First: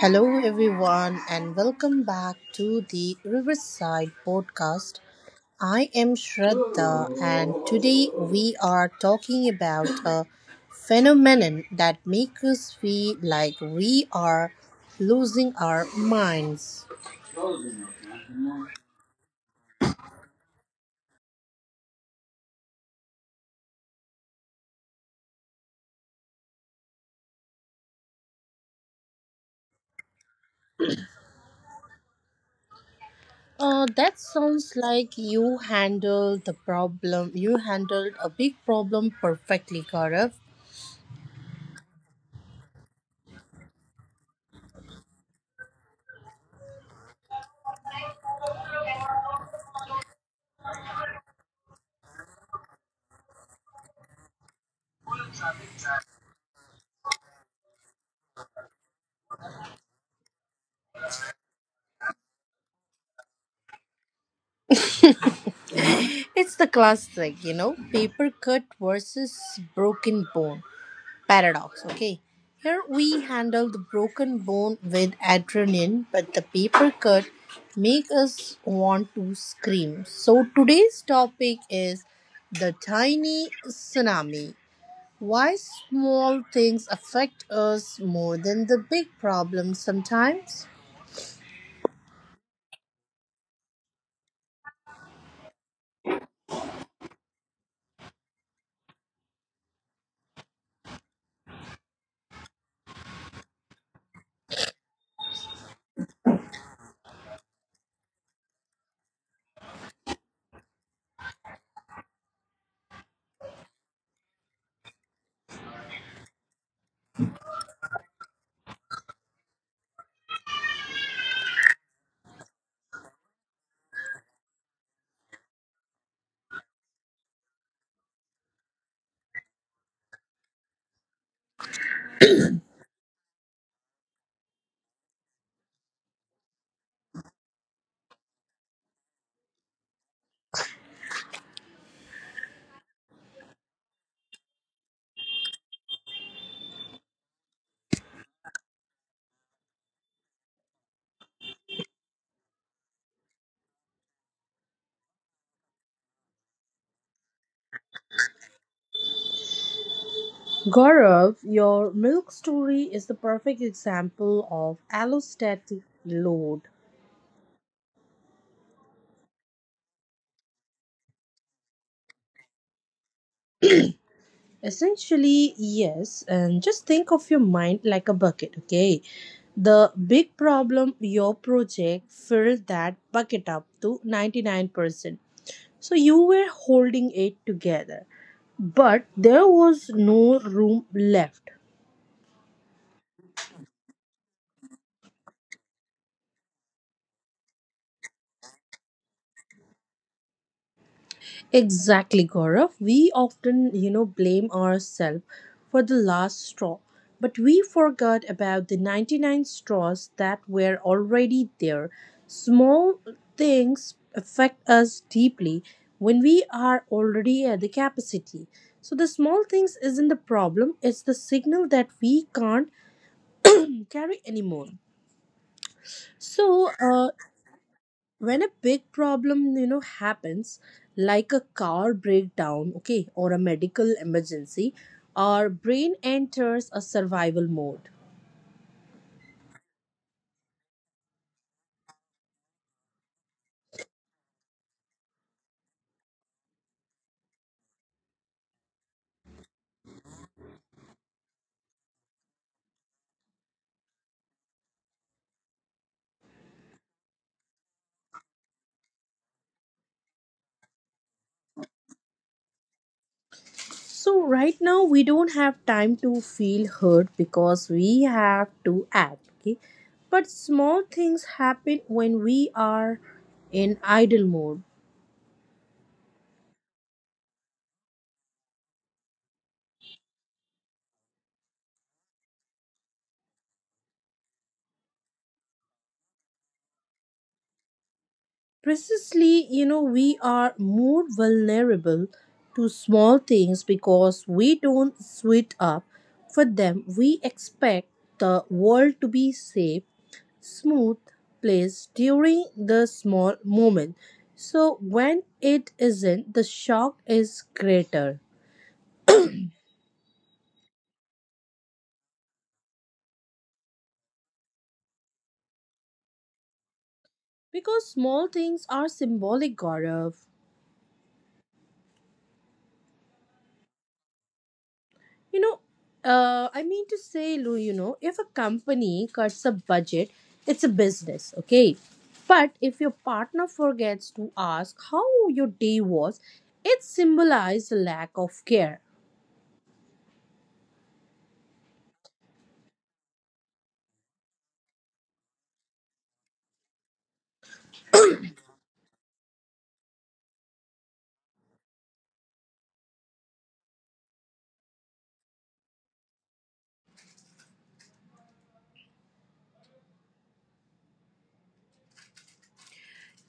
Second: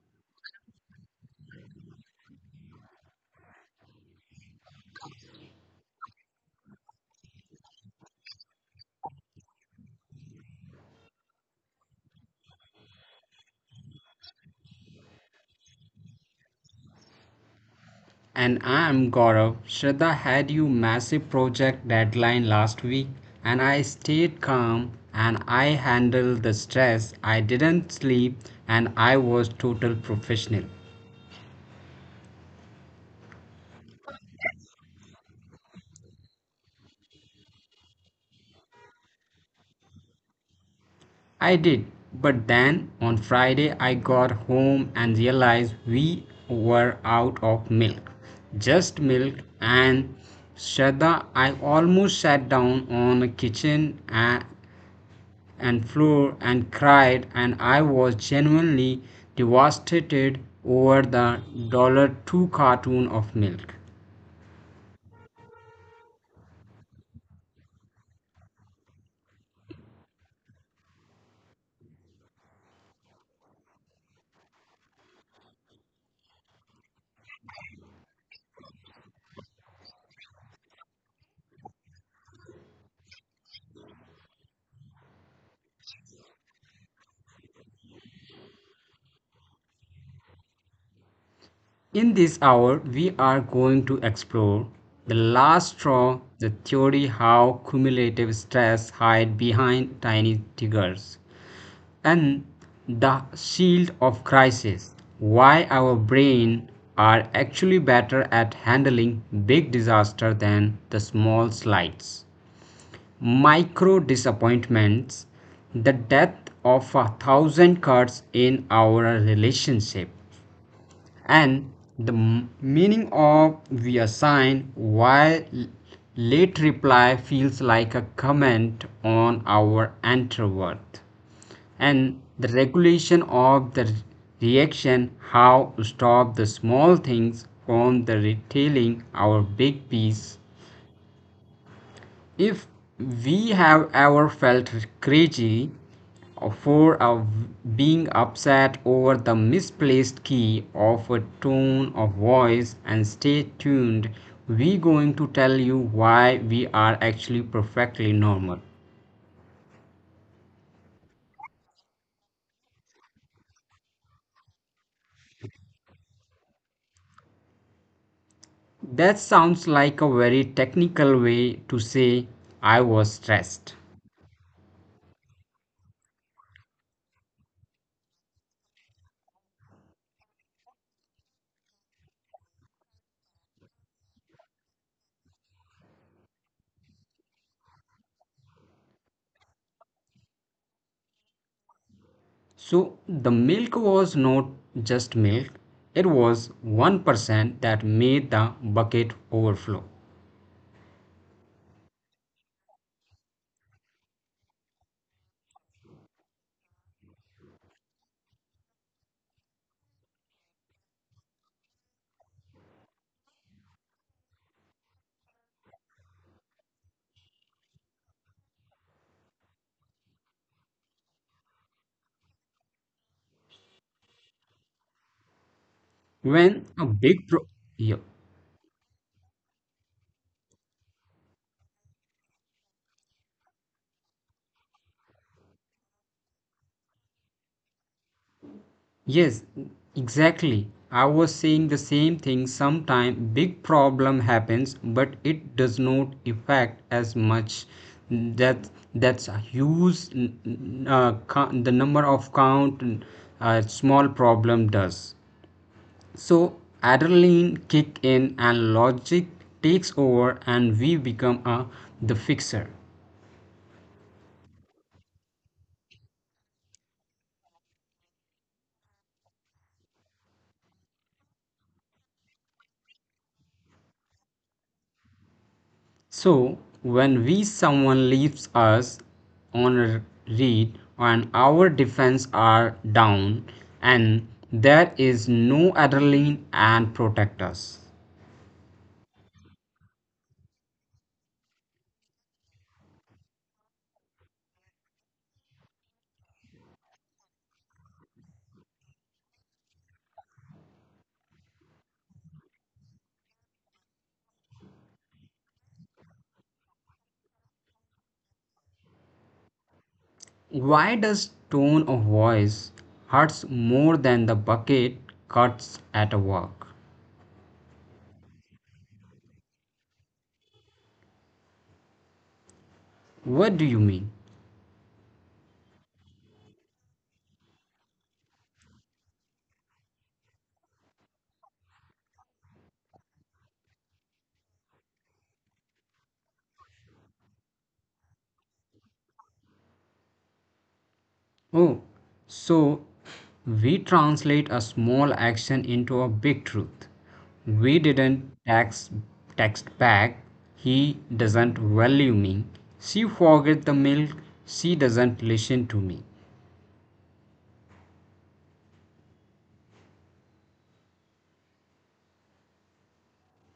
Hello, everyone, and welcome back to the Riverside Podcast. I am Shraddha, and today we are talking about a phenomenon that makes us feel like we are losing our minds. And I'm Gaurav. Shraddha had you massive project deadline last week, and I stayed calm and I handled the stress. I didn't sleep and I was total professional. That sounds like you handled the problem. You handled a big problem perfectly, Gaurav. I did. But then on Friday I got home and realized we were out of milk. Just milk and Shraddha, I almost sat down on the kitchen and floor and cried and I was genuinely devastated over the dollar $2 carton of milk. It's the classic, paper cut versus broken bone paradox. Okay, here we handle the broken bone with adrenaline, but the paper cut make us want to scream. So today's topic is the tiny tsunami. Why small things affect us more than the big problems sometimes? In this hour we are going to explore the last straw, the theory how cumulative stress hides behind tiny triggers and the shield of crisis, why our brain are actually better at handling big disaster than the small slides, micro disappointments, the death of a thousand cuts in our relationship, and the meaning of we assign while late reply feels like a comment on our worth, and the regulation of the reaction, how to stop the small things from the retailing our big piece if we have ever felt crazy for being upset over the misplaced key of a tone of voice, and stay tuned, we going to tell you why we are actually perfectly normal. Gaurav, your milk story is the perfect example of allostatic load. That sounds like a very technical way to say I was stressed. Essentially, yes. And just think of your mind like a bucket, okay? The big problem your project filled that bucket up to 99%. So you were holding it together, but there was no room left. So the milk was not just milk, it was 1% that made the bucket overflow. Exactly, Gaurav. We often, blame ourselves for the last straw, but we forgot about the 99 straws that were already there. Small things affect us deeply when we are already at the capacity. So the small things isn't the problem, it's the signal that we can't carry anymore. When a So, big uh, pro yeah. when a big problem happens, like a car breakdown, okay, or a medical emergency, our brain enters a survival mode. Yes, exactly. I was saying the same thing. Sometime big problem happens, but it does not affect as much. That's a huge. The number of count small problem does. So adrenaline kick in and logic takes over, and we become a the fixer. So right now we don't have time to feel hurt because we have to act, okay, but small things happen when we are in idle mode. So, when we someone leaves us on a read and our defense are down and there is no adrenaline and protect us. Precisely, we are more vulnerable to small things because we don't suit up for them. We expect the world to be safe, smooth place during the small moment. So when it isn't, the shock is greater. Why does tone of voice hurts more than the bucket cuts at a walk? Because small things are symbolic, Gaurav. What do you mean? You know, I mean to say, Lou, if a company cuts a budget, it's a business, okay? But if your partner forgets to ask how your day was, it symbolizes lack of care. Oh, so we translate a small action into a big truth. We didn't text back. He doesn't value me. She forget the milk. She doesn't listen to me.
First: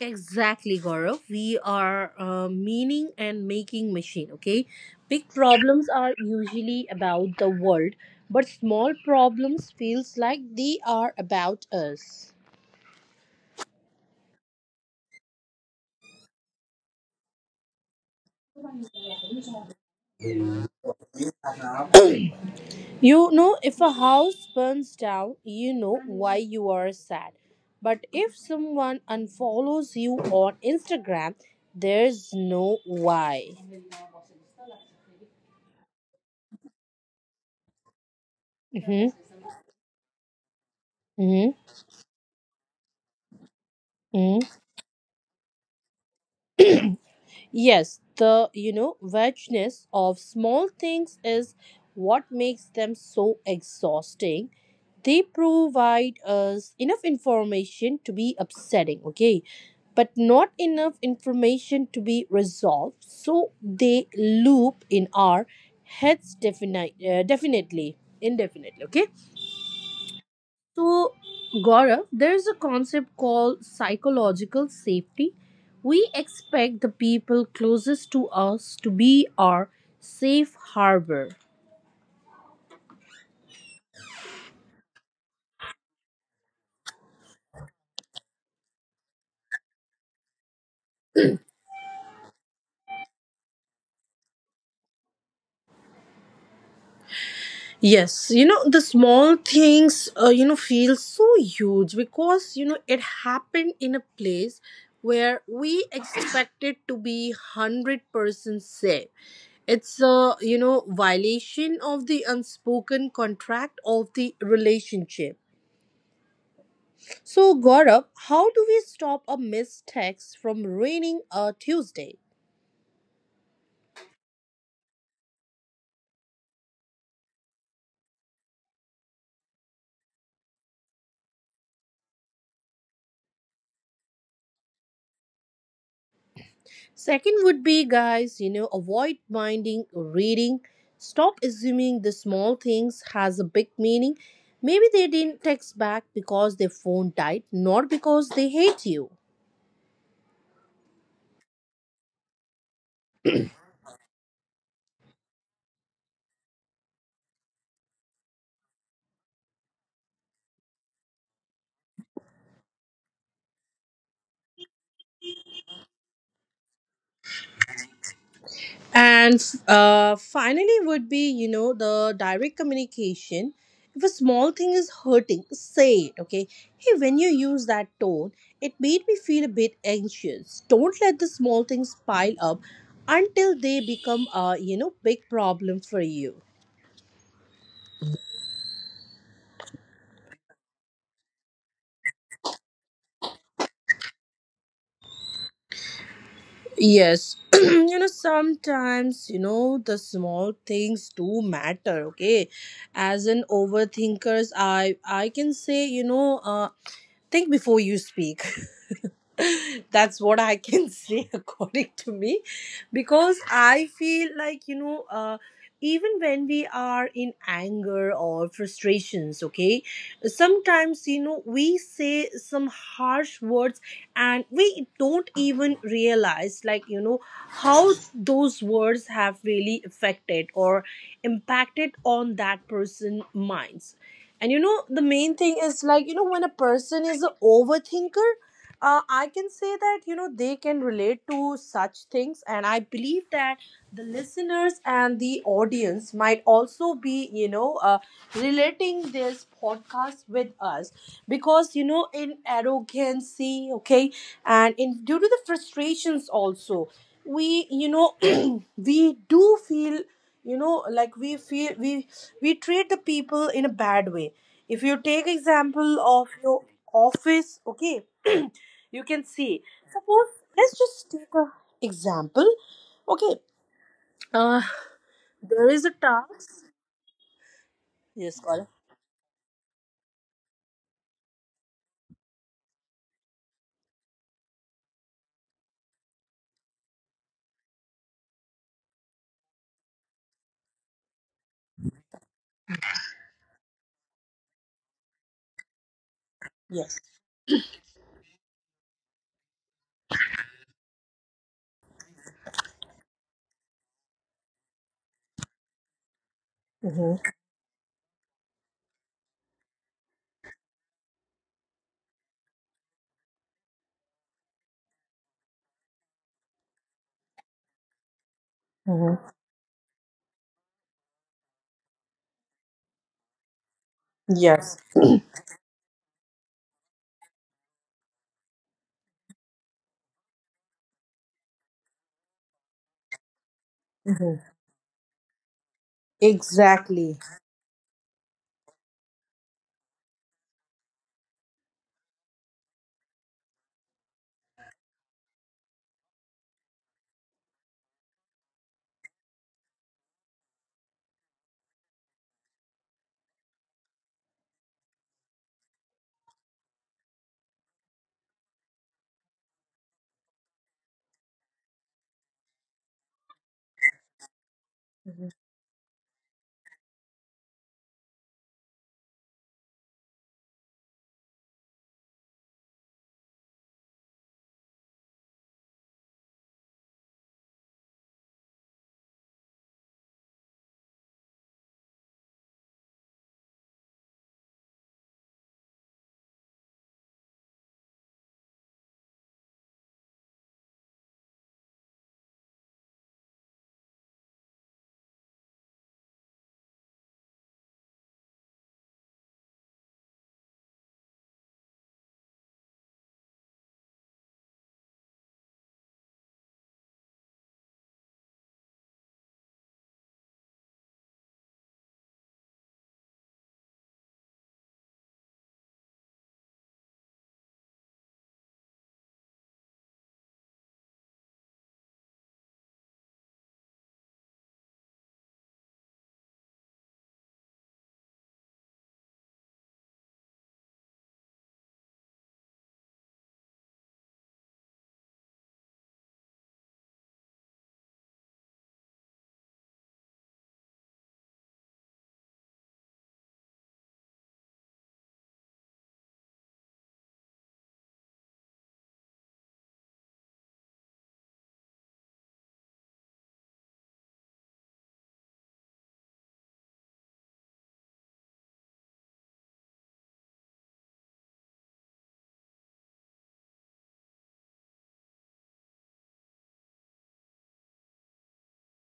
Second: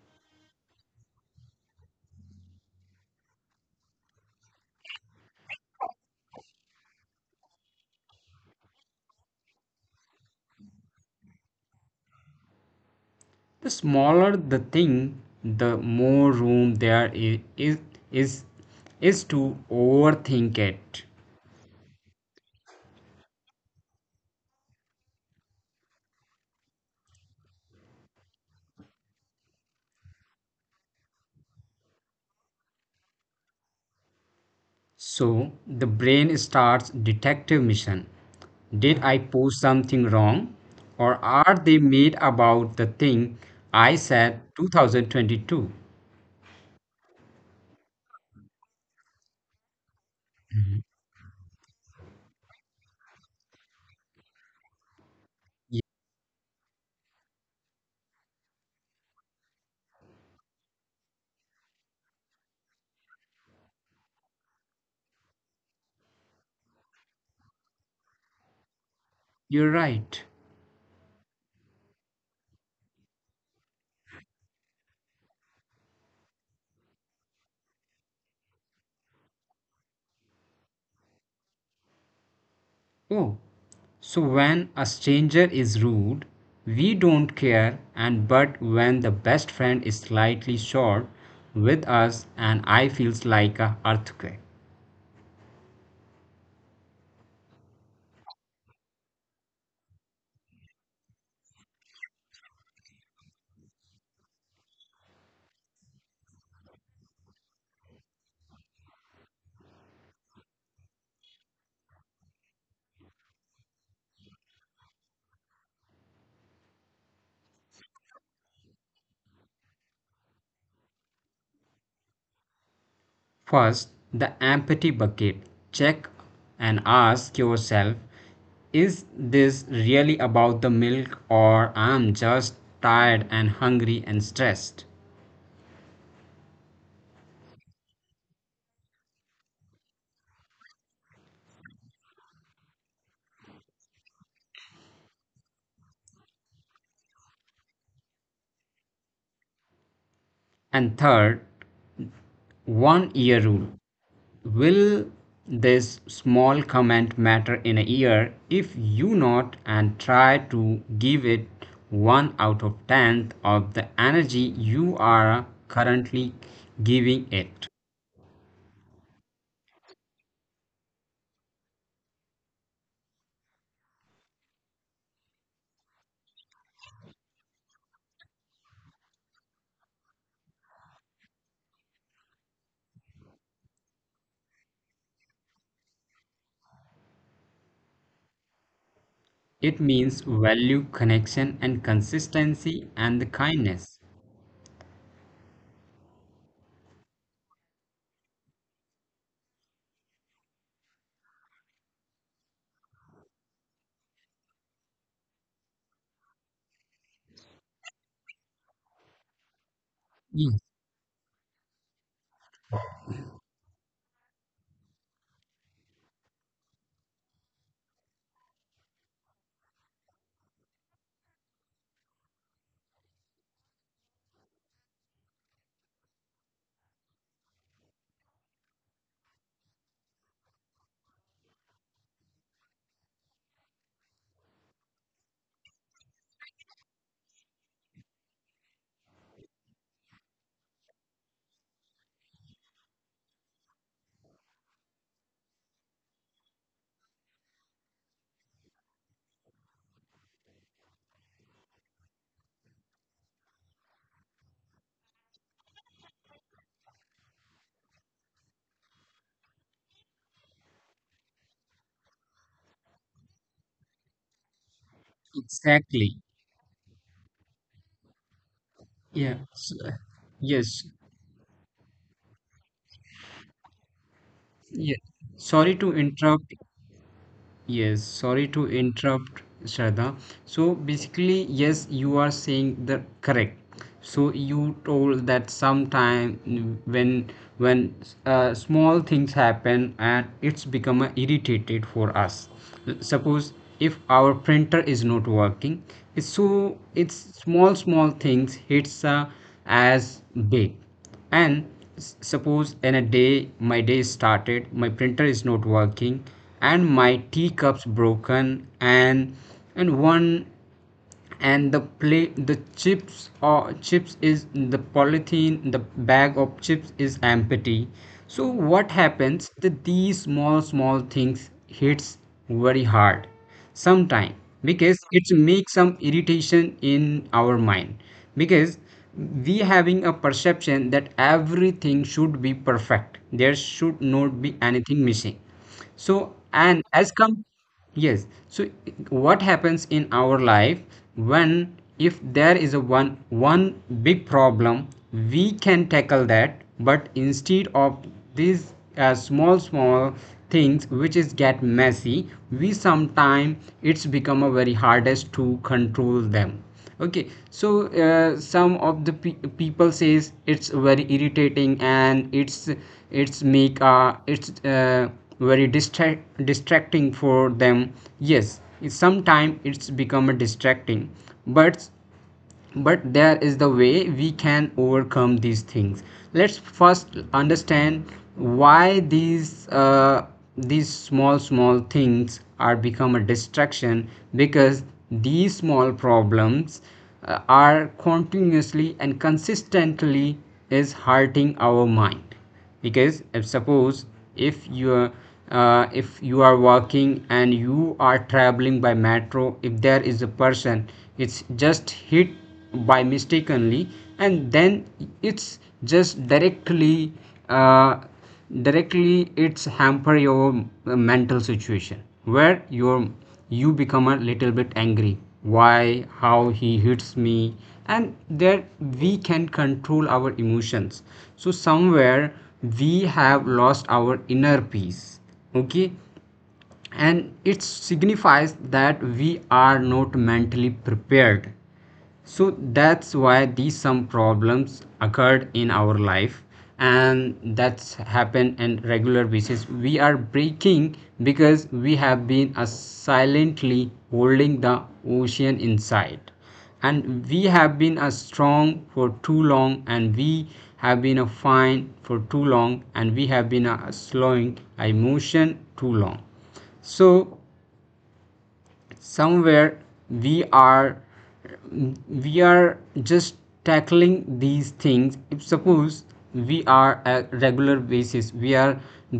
Exactly, Gaurav. We are a meaning and making machine, okay? Big problems are usually about the world, but small problems feels like they are about us. The smaller the thing, the more room there i- is is is to overthink it. You know, if a house burns down, you know why you are sad. But if someone unfollows you on Instagram, there's no why. So the brain starts detective mission. Did Mm-hmm. I post something wrong? Or are Mm-hmm. they mad about the thing I said Mm-hmm. 2022? Yes, the vagueness of small things is what makes them so exhausting. They Yeah, provide us enough information to be upsetting, okay, but not enough information to be resolved. So they loop in our heads definitely, indefinitely, okay. you're right. So, Gaurav, there is a concept called psychological safety. We expect the people closest to us to be our safe harbor. Oh, so when a stranger is rude, we don't care, and but when the best friend is slightly short with us and I feels like a earthquake. Yes, the small things, feel so huge because, it happened in a place where we expected to be 100% safe. It's a, violation of the unspoken contract of the relationship. So, Gaurav, how do we stop a missed text from ruining a Tuesday? First, the empathy bucket. Check and ask yourself, is this really about the milk or I'm just tired and hungry and stressed? Second would be, guys, avoid minding reading. Stop assuming the small things has a big meaning. Maybe they didn't text back because their phone died, not because they hate you. And third, 1-year rule. Will this small comment matter in a year if you not, and try to give it 1 out of tenth of the energy you are currently giving it? And finally, would be the direct communication. If a small thing is hurting, say it. Okay, hey, when you use that tone, it made me feel a bit anxious. Don't let the small things pile up until they become a big problem for you. It means value, connection, and consistency, and the kindness. Yes, sometimes the small things do matter. Okay, as an overthinkers, I can say think before you speak. That's what Yes, I can say according to me, because I feel like even when we are in anger or frustrations, okay, sometimes we say some harsh words, and we don't even realize like how those words have really affected or impacted on that person minds. And the main thing is like when a person is an overthinker, I can say that they can relate to such things, and I believe that the listeners and the audience might also be relating this podcast with us, because in arrogancy, okay, and in due to the frustrations also, we we do feel like we feel we treat the people in a bad way. If you take example exactly. of your office, okay, you Yeah. can see, suppose Yes. let's just take a example, okay, uh Yeah. Sorry there to is a interrupt. task. Yes, sorry Yes, to Gaurav. interrupt, Shraddha. So basically, yes, you are saying the correct. So you told that sometime when when small things happen and it's become a irritated for us. Suppose if our printer is not working, it's Yes. small small things hits as big and suppose in a day my day started, my printer is not working and my Mm-hmm. teacups broken and and one and the play the chips or chips is the polythene, the bag of chips is empty, so what Mm-hmm. happens that these small small things hits very hard sometime Yes. because it makes some irritation in our mind, because we having a perception that everything should be perfect, there should not be Mm-hmm. anything missing. So and as Exactly. come, yes, so what happens in our life, when if there is a one big problem, we can tackle that, but instead of this as small small things which is get messy, we sometime it's become a very hardest to control them. Okay, so some of the people says it's very irritating and it's Mm-hmm. very distract distracting for them. Yes, sometimes it's become a distracting, but but there is the way we can overcome these things. Let's first understand why these small small things are become a distraction, because these small problems are continuously and consistently is hurting our mind. Because if suppose if you are if you are walking and you are traveling by metro, if there is a person, it's just hit by mistakenly, and then it's just uh, directly it's hamper your mental situation, where your you become a little bit angry, why how he hits me, and there we can control our emotions. So somewhere we have lost our inner peace. Okay, and it signifies that we are not mentally prepared. So that's why these some problems occurred in our life, and that's happened in regular basis we are breaking, because we have been silently holding the ocean inside, and we have been a strong for too long, and we have been a fine for too long, and we have been a slowing emotion too long. So somewhere we are we are just tackling these things. If suppose we are a regular basis, we are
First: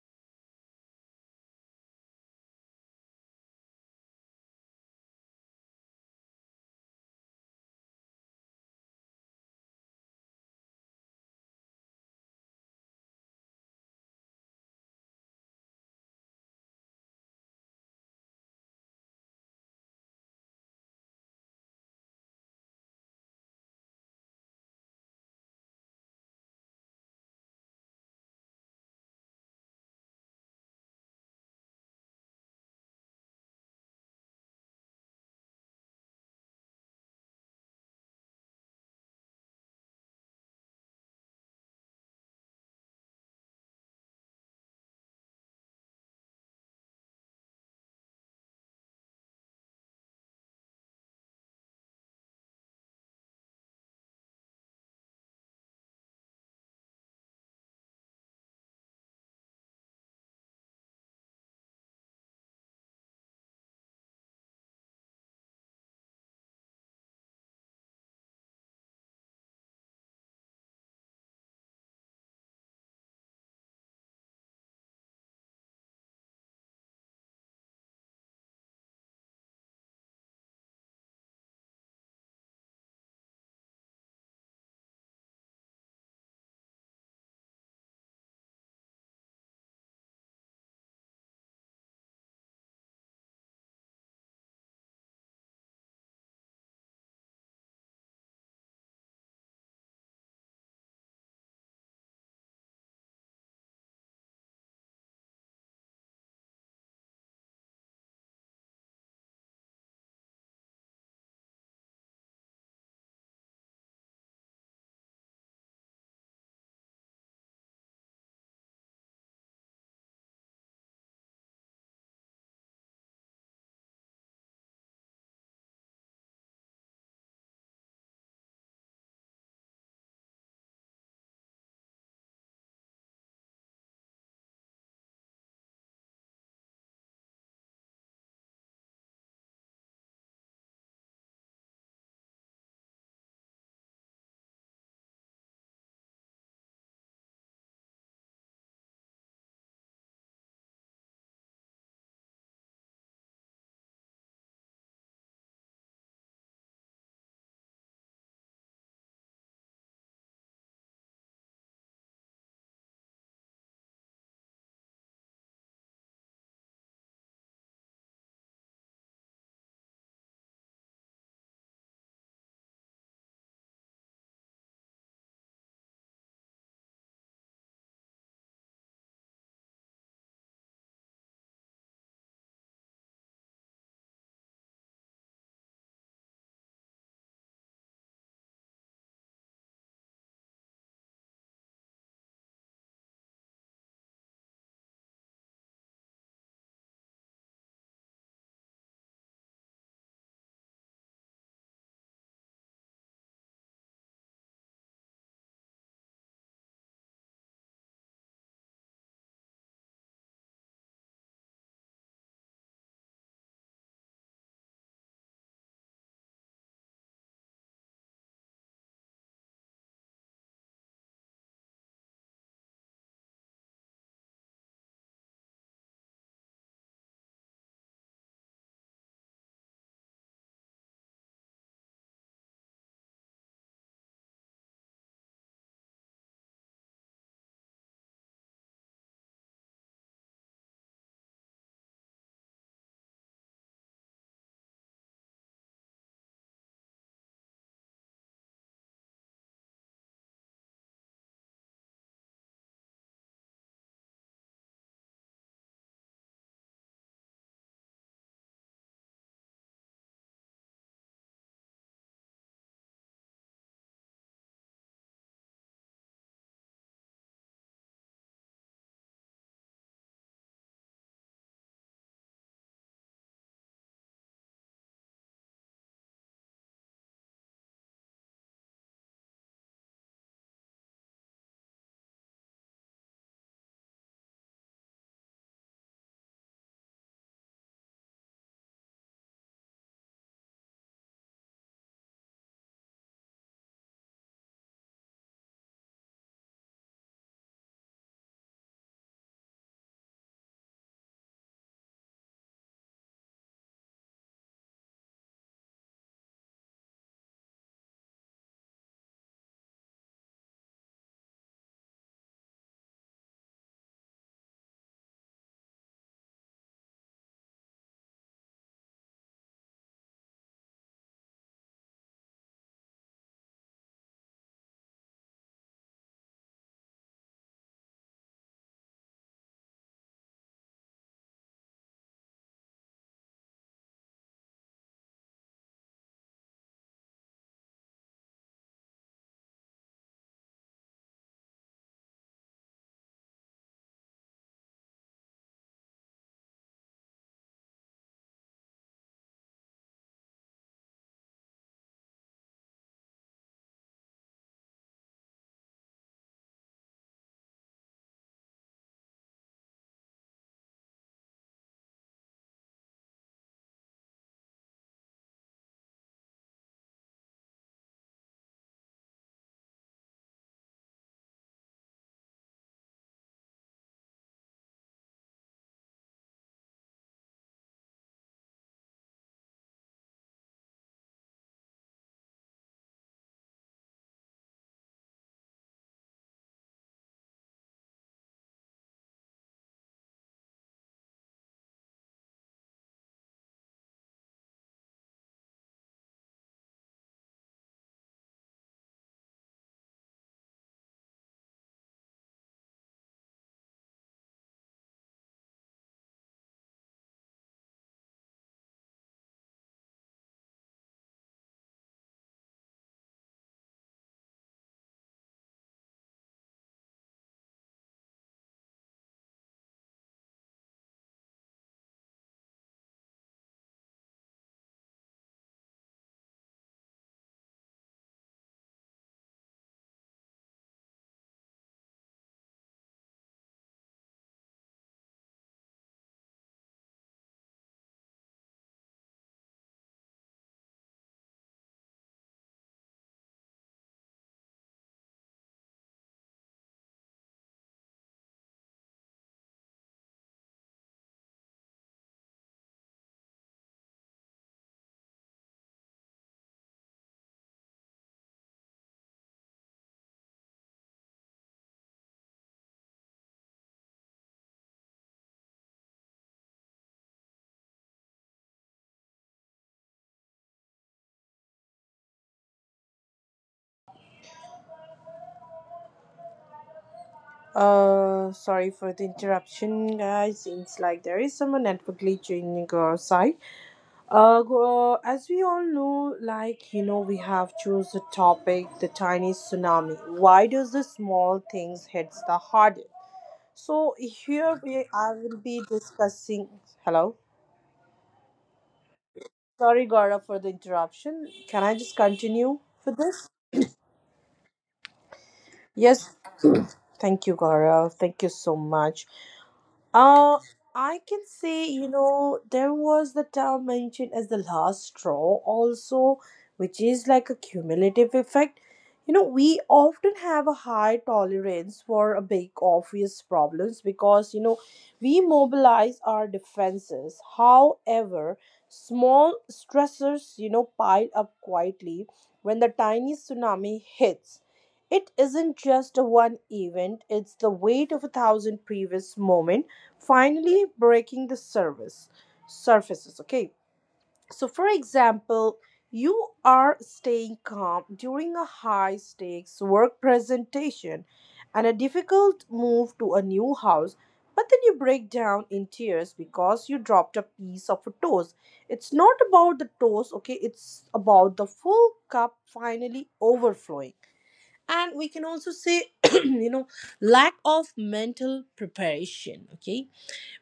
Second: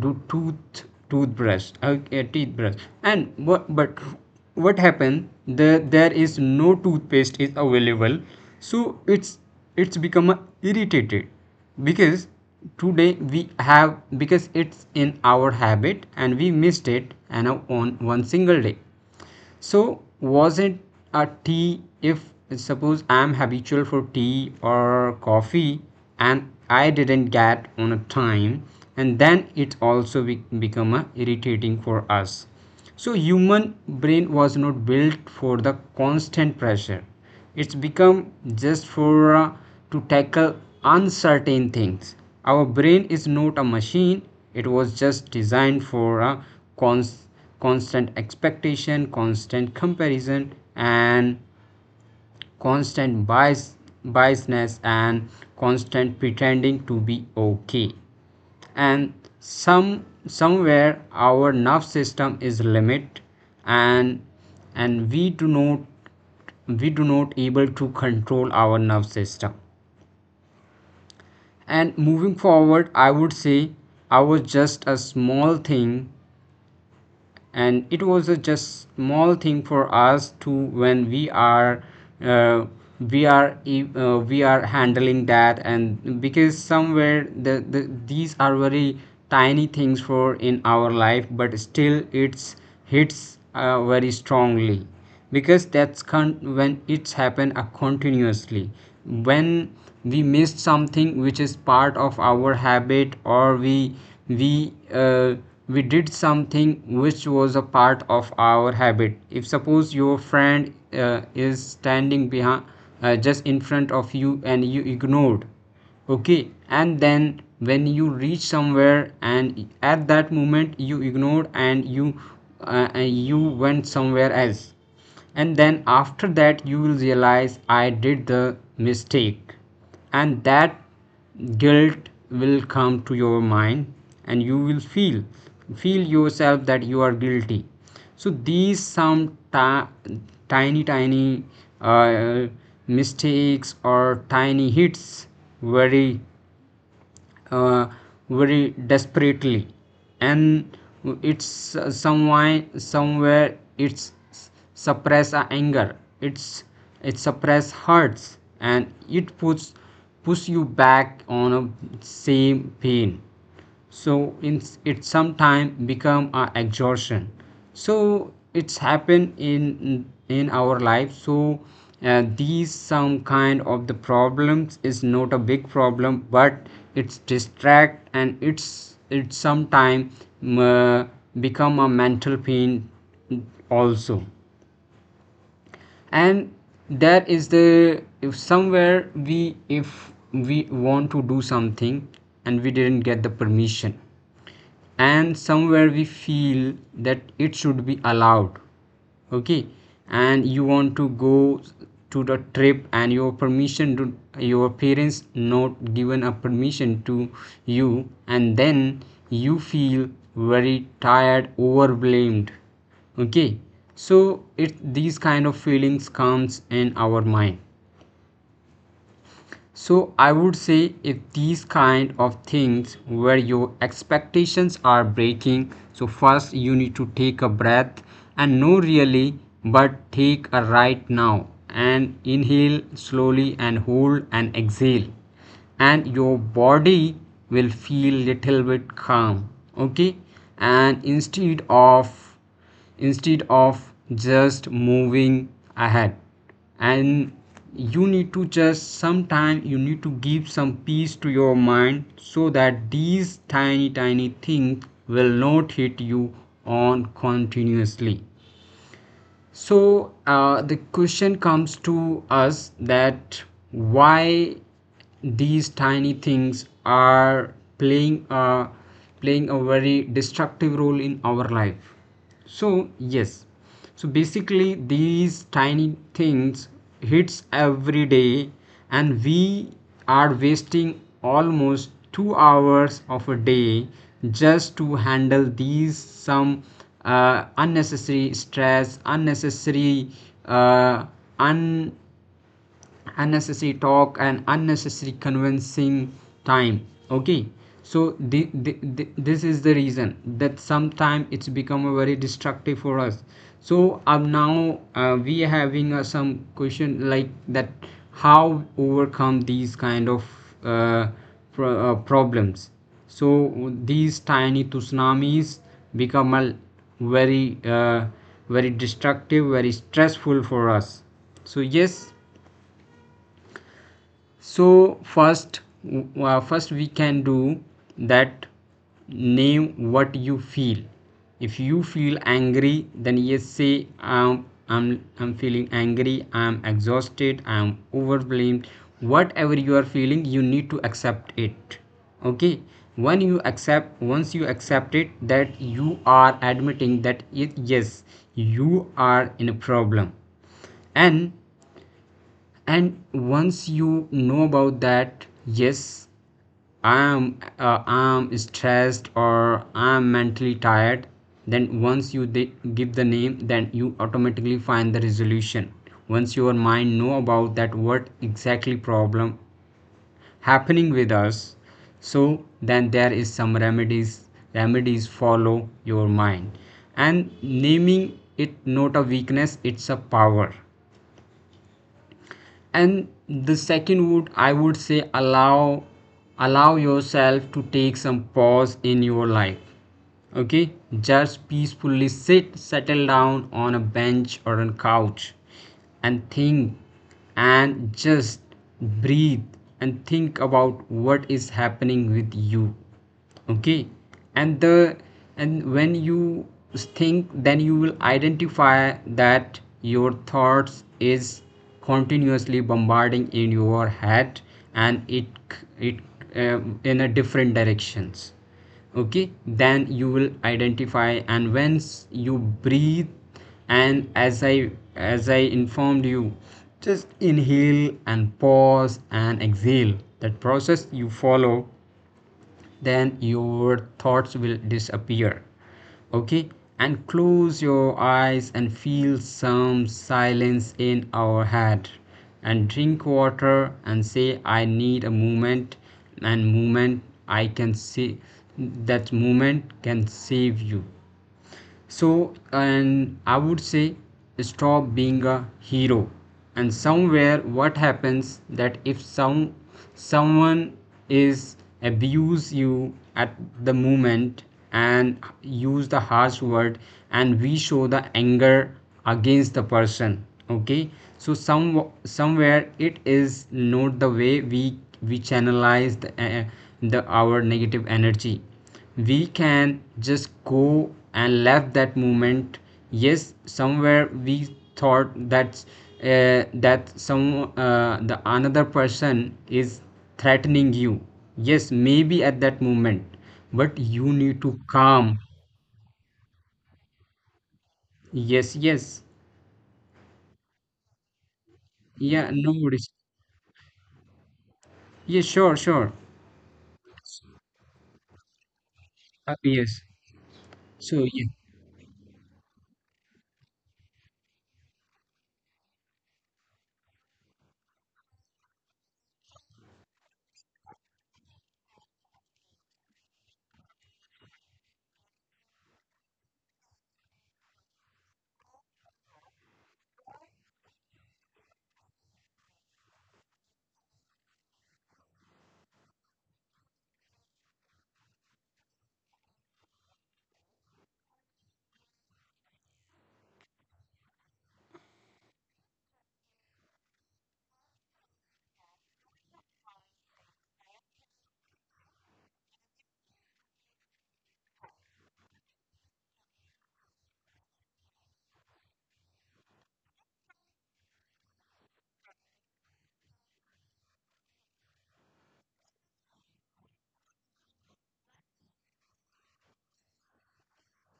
do toothbrush, okay, toothbrush, and what but what happened, the there is no toothpaste is available, so it's it's become irritated, because today we have, because it's in our habit and we missed it and on one single day. So was it a tea, if suppose I'm habitual for tea or coffee and I didn't get on a time, and then it also become a irritating for us. So human brain was not built for the constant pressure, it's become just for to tackle uncertain things. Our brain is not a machine, it was just designed for a cons- constant expectation, constant comparison and constant biasness and constant pretending to be okay. And somewhere our nerve system is limit, and and we do not able to control our nerve system. And moving forward, I would say, I was just a small thing, and it was a just small thing for us to when we are uh, we are handling that. And because somewhere these are very tiny things for in our life, but still it's hits very strongly, because that's when it's happened continuously, when we missed something which is part of our habit or we uh, we did something which was a part of our habit. If suppose your friend is standing behind just in front of you and you ignored, okay, and then when you reach somewhere and at that moment you ignored and you went somewhere else, and then after that you will realize I did the mistake, and that guilt will come to your mind, and you will feel yourself that you are guilty. So these some ti- tiny tiny uh, mistakes or tiny hits very uh, very desperately, and it's somewhere somewhere it's suppress a anger, it's it suppress hurts, and it puts push you back on a same pain. So in, it sometime become a exhaustion. So it's happen in our life. So these some kind of the problems is not a big problem, but it's distract and it's sometime uh, become a mental pain also. And that is the, if somewhere we if we want to do something and we didn't get the permission, and somewhere we feel that it should be allowed, okay, and you want to go to the trip and your permission to your parents not given a permission to you, and then you feel very tired overwhelmed. Okay, so it these kind of feelings comes in our mind. So I would say, if these kind of things where your expectations are breaking, so first you need to take a breath, and no really, but take a right now, and inhale slowly and hold and exhale, and your body will feel little bit calm. Okay, and instead of just moving ahead, and you need to just sometime you need to give some peace to your mind so that these tiny tiny things will not hit you on continuously. So the question comes to us that why these tiny things are playing a playing a very destructive role in our life. So yes, so basically these tiny things hits every day, and we are wasting almost 2 hours of a day just to handle these some unnecessary stress, unnecessary uh, un unnecessary talk and unnecessary convincing time. Okay, so this is the reason that sometimes it's become a very destructive for us. So now we are having some question like that, how overcome these kind of uh, problems, so these tiny tsunamis become a very very destructive, very stressful for us. So yes, so first, first we can do that, name what you feel. If you feel angry then yes say, I'm feeling angry, I'm exhausted, I'm overwhelmed, whatever you are feeling you need to accept it. Okay, when you accept, once you accept it that you are admitting that it, yes you are in a problem, and and once you know about that, yes I'm I'm stressed or I'm mentally tired, then once you give the name, then you automatically find the resolution. Once your mind know about that, what exactly problem happening with us. So then there is some remedies follow your mind. And naming it not a weakness, it's a power. And the second would, I would say, allow yourself to take some pause in your life. Okay, just peacefully sit settle down on a bench or a couch and think, and just breathe and think about what is happening with you. Okay, and the and when you think, then you will identify that your thoughts is continuously bombarding in your head, and it in a different directions. Okay, then you will identify, and once you breathe, and as I informed you, just inhale and pause and exhale, that process you follow, then your thoughts will disappear. Okay, and close your eyes and feel some silence in our head, and drink water and say I need a moment. And moment I can see, that moment can save you. So and I would say, stop being a hero. And somewhere what happens that if someone is abuse you at the moment, and use the harsh word, and we show the anger against the person. Okay, so somewhere it is not the way we channelize the our negative energy. sorry for the We can interruption, just guys, go seems like and there is left some that network moment. glitch in Yes, your side. somewhere we thought that As we all know, that like some we have the choose the another person topic, the is tiny tsunami. threatening you. Why does the Yes, small maybe at things that hits the moment, hardest? but you So need to here calm. we, I will be discussing. Hello, Yes, yes, sorry Gaurav for the interruption. Can yeah I no just worries, continue for this? yeah sure. Yes, thank you Gaurav. Thank you so much. Yes. Uh, So yeah. I can say, there was the term mentioned as the last straw also, which is like a cumulative effect. You know, we often have a high tolerance for a big obvious problems because, we mobilize our defenses. However, small stressors, pile up quietly when the tiny tsunami hits. It isn't just a one event, it's the weight of a thousand previous moments finally breaking the service surfaces, okay. So for example, you are staying calm during a high stakes work presentation and a difficult move to a new house, but then you break down in tears because you dropped a piece of a toast. It's not about the toast, okay, it's about the full cup finally overflowing. And we can also say, you know lack of mental preparation, okay,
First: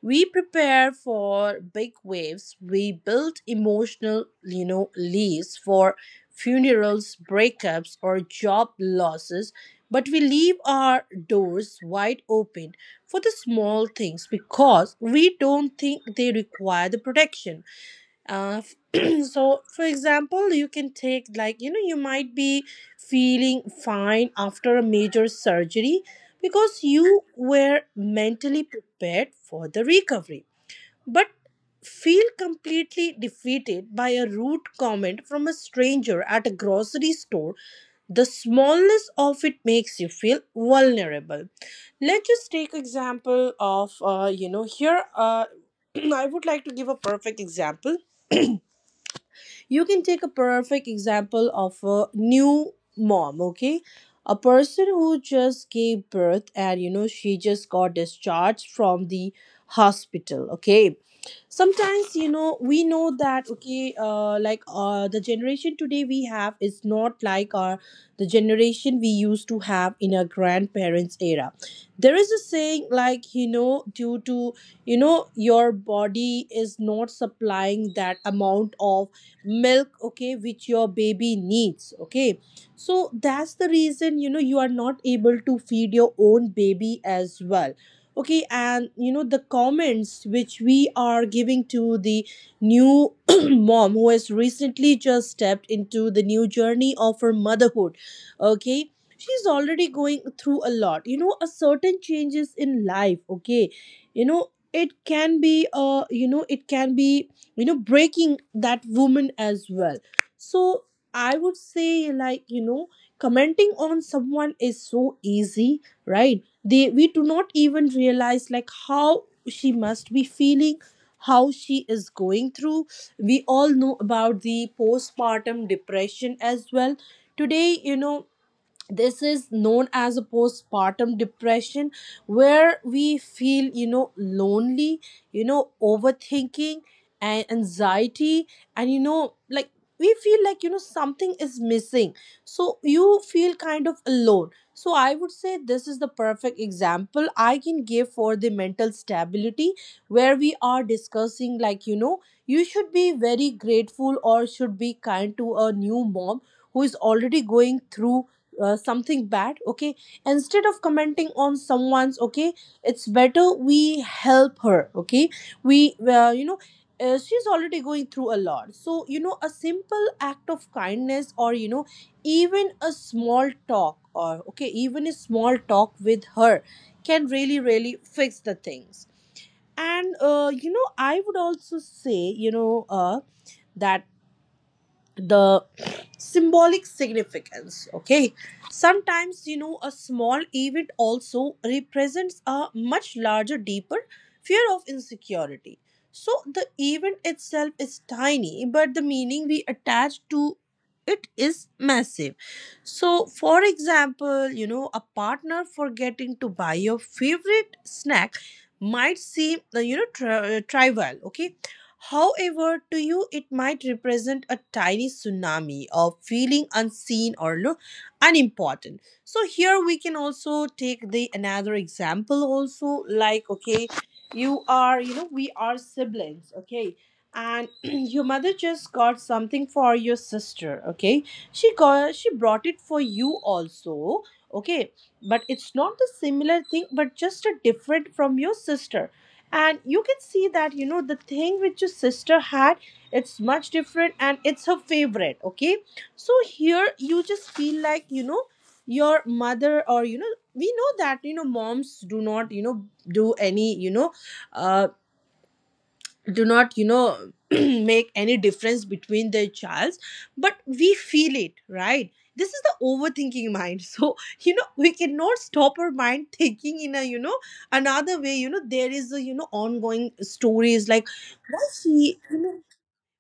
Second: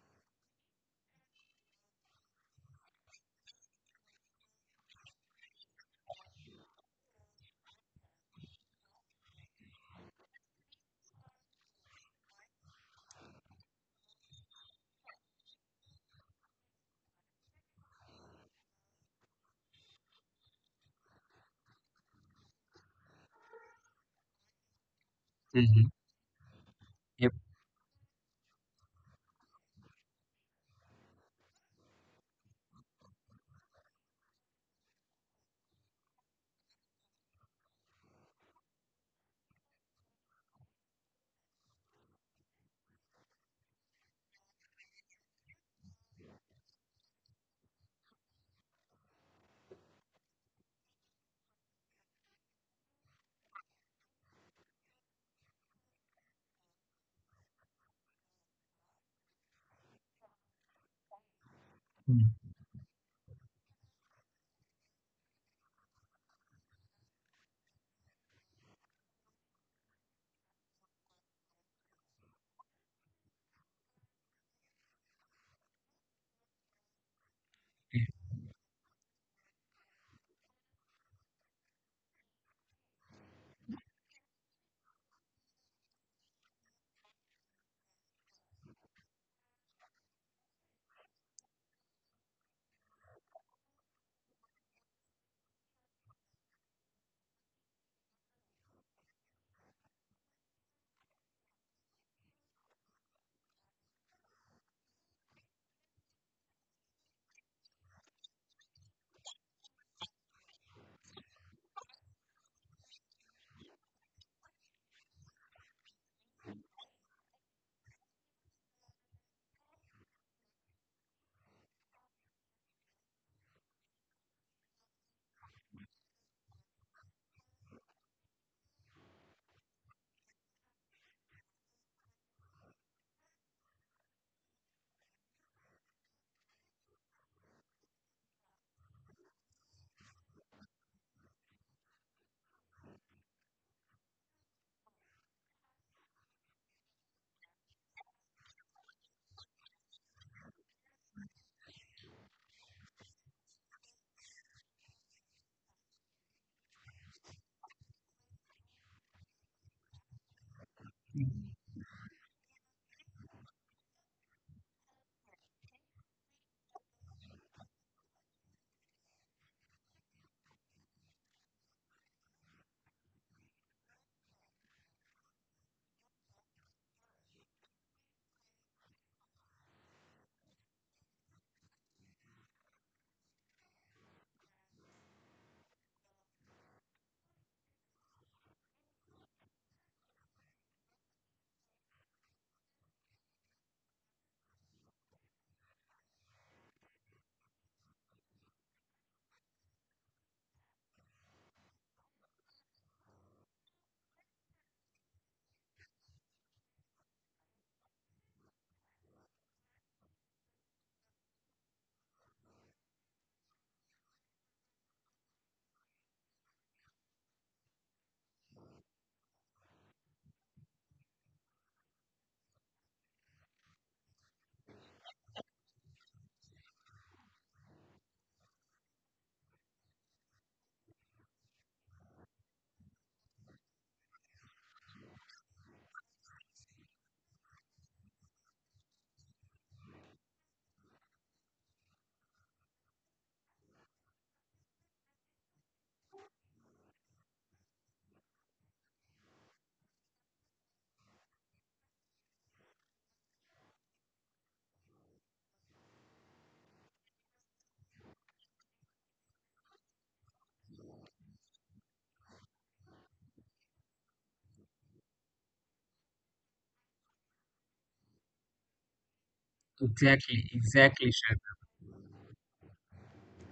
we prepare for big waves, we build emotional leaves for funerals, breakups or job losses, but we leave our doors wide open for the small things because we don't think they require the protection. uh, so for example, you can take like you might be feeling fine after a major Mhm. surgery because you Yep. were mentally prepared for the recovery, but feel completely defeated by a rude comment from a stranger at a grocery store. The smallness of it makes you feel vulnerable. Let's just take example of here, I would like to give a perfect example. You can take a perfect example of a new mom, okay, a person who just gave birth, and she just got discharged from the hospital, okay. Sometimes we know that, okay, like the generation today we have is not like our the generation we used to have in our grandparents era. There is a saying like due to your body is not supplying that amount of milk, okay, which your baby needs, okay. So that's the reason you are not able to feed your own baby as well, okay. And the comments which we are giving to the new mom who has recently just stepped into the new journey of her motherhood, okay, she's already going through a lot, a certain changes in life, okay. It can be it can be breaking that woman as well. So I would say like commenting on someone is so easy, right? They, we do not even realize like how she must be feeling, how she is going through. We all know about the postpartum depression as well. Today this is known as a postpartum depression where we feel lonely, overthinking and anxiety, and like we feel like something is missing. So you feel kind of alone. So I would say this is the perfect example I can give for the mental stability where we are discussing like you should be very grateful or should be kind to a new mom who is already going through something bad, okay. Instead of commenting on someone's, okay, it's better we help her, okay. we you know She's already going through a lot, so a simple act of kindness, or even a small talk, or okay, even a small talk with her can really really fix the things. And I would also say that the symbolic significance, okay, sometimes a small event also represents a much larger deeper fear of insecurity. So the event itself is tiny, but the meaning we attach to it is massive. So for example, a partner forgetting to buy your favorite snack might seem trivial, okay. However, to you, it might represent a tiny tsunami of feeling unseen or unimportant. So here we can also take the another example also, like, okay, you are we are siblings, okay, and your mother just got something for your sister, okay, she brought it for you also, okay, but it's not the similar thing but just a different from your sister, and you can see that the thing which your sister had, it's much different and it's her favorite, okay. So here you just feel like, your mother, or we know that moms do not do any uh, do not make any difference between their child, but we feel it, right? This is the overthinking mind. So we cannot stop our mind thinking in a, another way. There is a, ongoing Exactly, stories, sure. like why she,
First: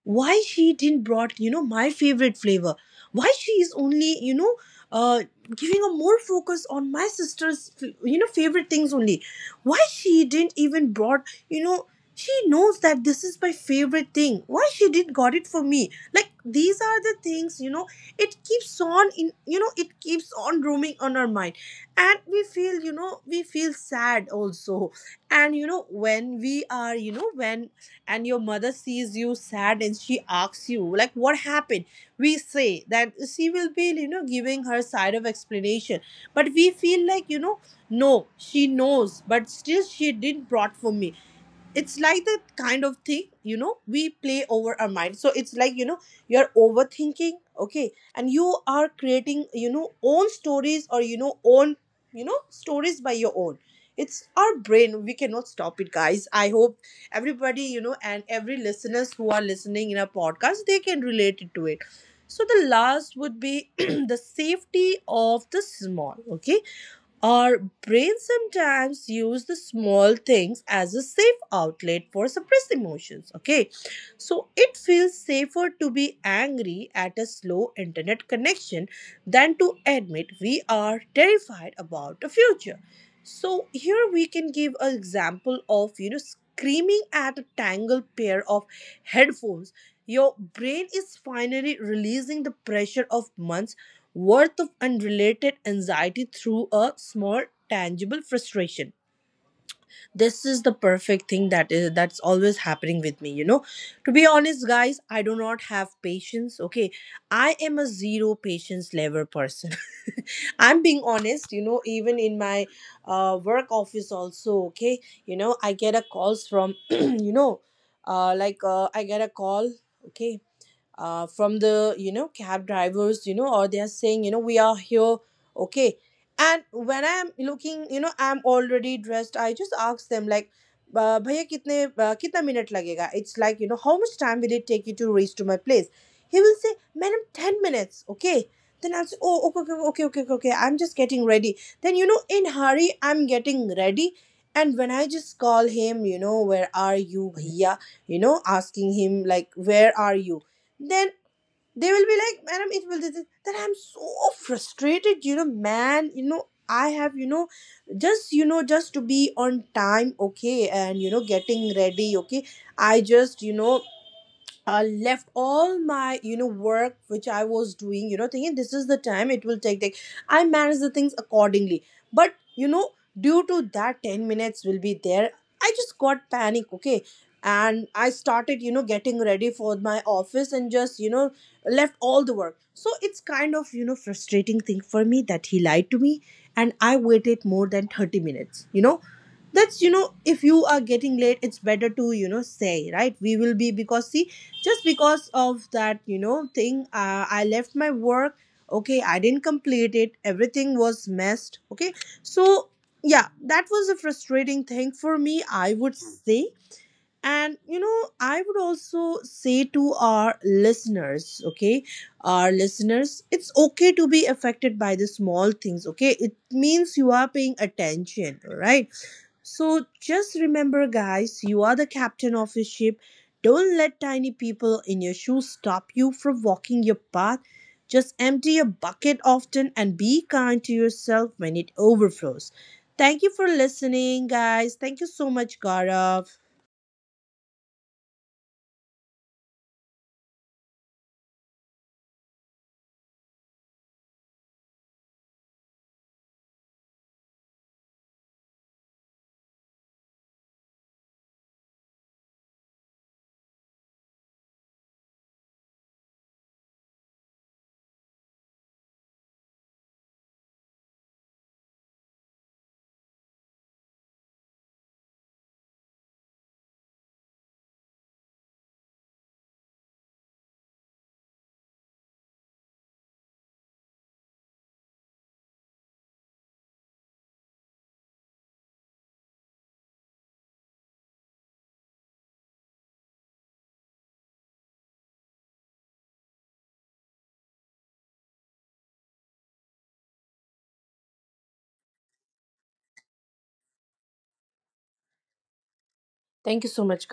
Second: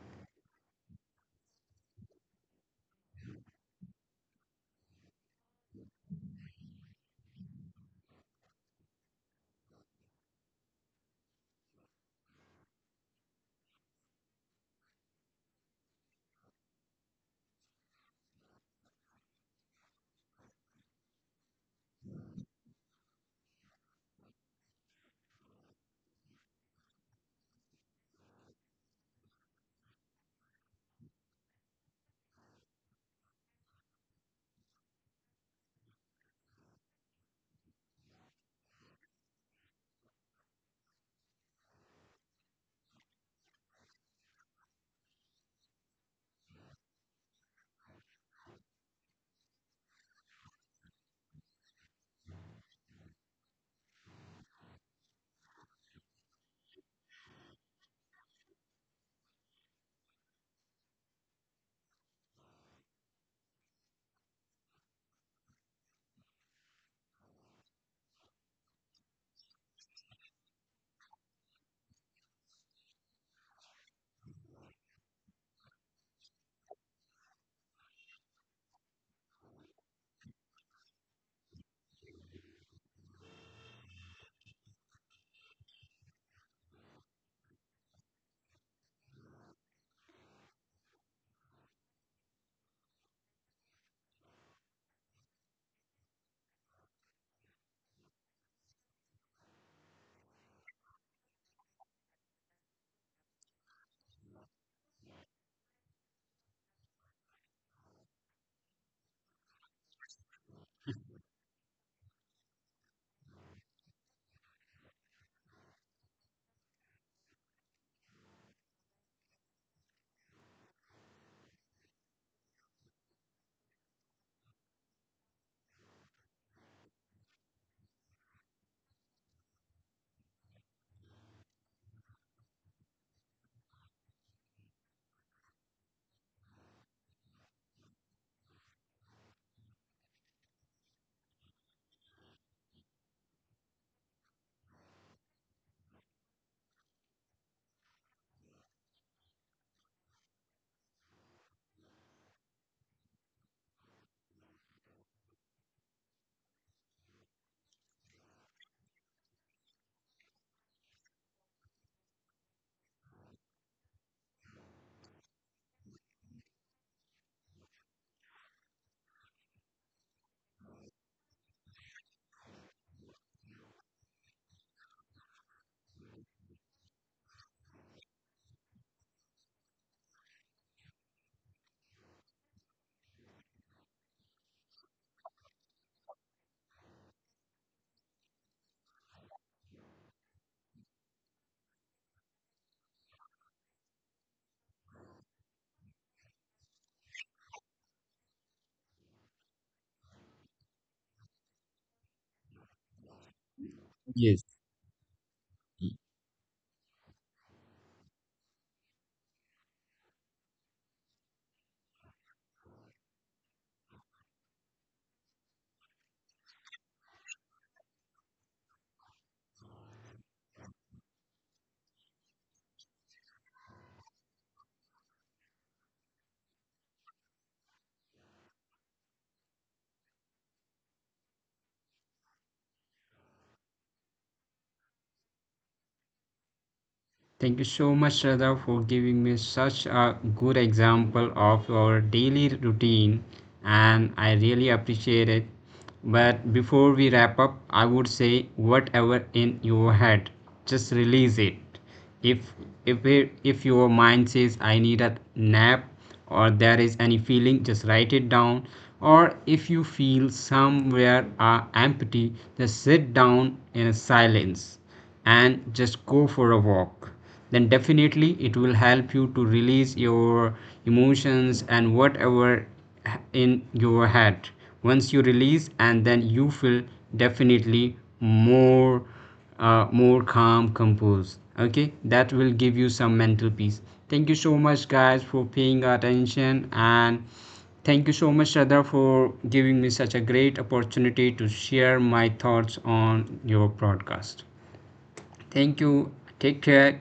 why she didn't brought my favorite flavor, why she is only, uh giving a more focus on my sister's favorite things only, why she didn't even brought, you know she knows that this is my favorite thing, why she did not got it for me. Like, these are the things, it keeps on in, it keeps on roaming on our mind, and we feel, we feel sad also. And you know when we are you know when and your mother sees you sad and she asks you like what happened. We say that she will be, giving her side of explanation, but we feel like, no, she knows but still she didn't brought for me. It's like that kind of thing, we play over our mind. So it's like, you're overthinking, okay, and you are creating own stories, or own, stories by your own. It's our brain, we cannot stop it, guys. I hope everybody, and every listeners who are listening in our podcast, they can relate it to it. So the last would be the safety of the small, okay. Our brain sometimes use the small things as a safe outlet for suppressed emotions. Okay, so it feels safer to be angry at a slow internet connection than to admit we are terrified about the future. So here we can give an example of, screaming at a tangled pair of headphones. Your brain is finally releasing the pressure of months worth of unrelated anxiety through a small tangible frustration. This is the perfect thing that's always happening with me, to be honest, guys. I do not have patience, okay. I am a zero patience level person. I'm being honest, even in my work office also, okay. I get a calls from I get a call, okay, from the, cab drivers, or they're saying, we are here, okay. And when I'm looking, I'm already dressed, I just ask them like, भैया कितने कितना minute लगेगा. It's like, how much time will it take you to reach to my place. He will say, madam, 10 minutes, okay. Then I'll say, oh, okay okay okay okay okay okay, I'm just getting ready. Then, in hurry I'm getting ready, and when I just call him, where are you bhaiya, asking him like where are you. Then they will be like, madam, it will this, that. I'm so frustrated, man, I have, just, just to be on time, okay, and getting ready, okay. I just, left all my, work which I was doing, thinking this is the time it will take. I manage the things accordingly, but due to that 10 minutes will be there, I just got panic, okay. And I started, getting ready for my office and just, left all the work. So it's kind of, frustrating thing for me that he lied to me, and I waited more than 30 minutes, that's, if you are getting late, it's better to, say, right, we will be, because see, just because of that, thing, I left my work, okay, I didn't complete it, everything was messed, okay. So yeah, that was a Yes. frustrating thing for me, I would say. And, I would also say to our listeners, okay, our listeners, it's okay to be affected by the small things, okay, it means you are paying attention. All right. So just remember, guys, you are the captain of your ship. Don't let tiny people in your shoes stop you from walking your path. Just empty your bucket often and be kind to yourself when it overflows. Thank you for listening, guys. Thank you so much, Gaurav. Thank you so much, Shraddha, for giving me such a good example of your daily routine, and I really appreciate it. But before we wrap up, I would say whatever in your head, just release it. If if your mind says I need a nap, or there is any feeling, just write it down. Or if you feel somewhere are empty, just sit down in silence and just go for a walk, then definitely it will help you to release your emotions. And whatever in your head, once you release and then you feel definitely more calm composed. Okay, that will give you some mental peace. Thank you so much guys for paying attention, and thank you so much Shraddha for giving me such a great opportunity to share my thoughts on your broadcast. Thank you. Take Thank care. you so much,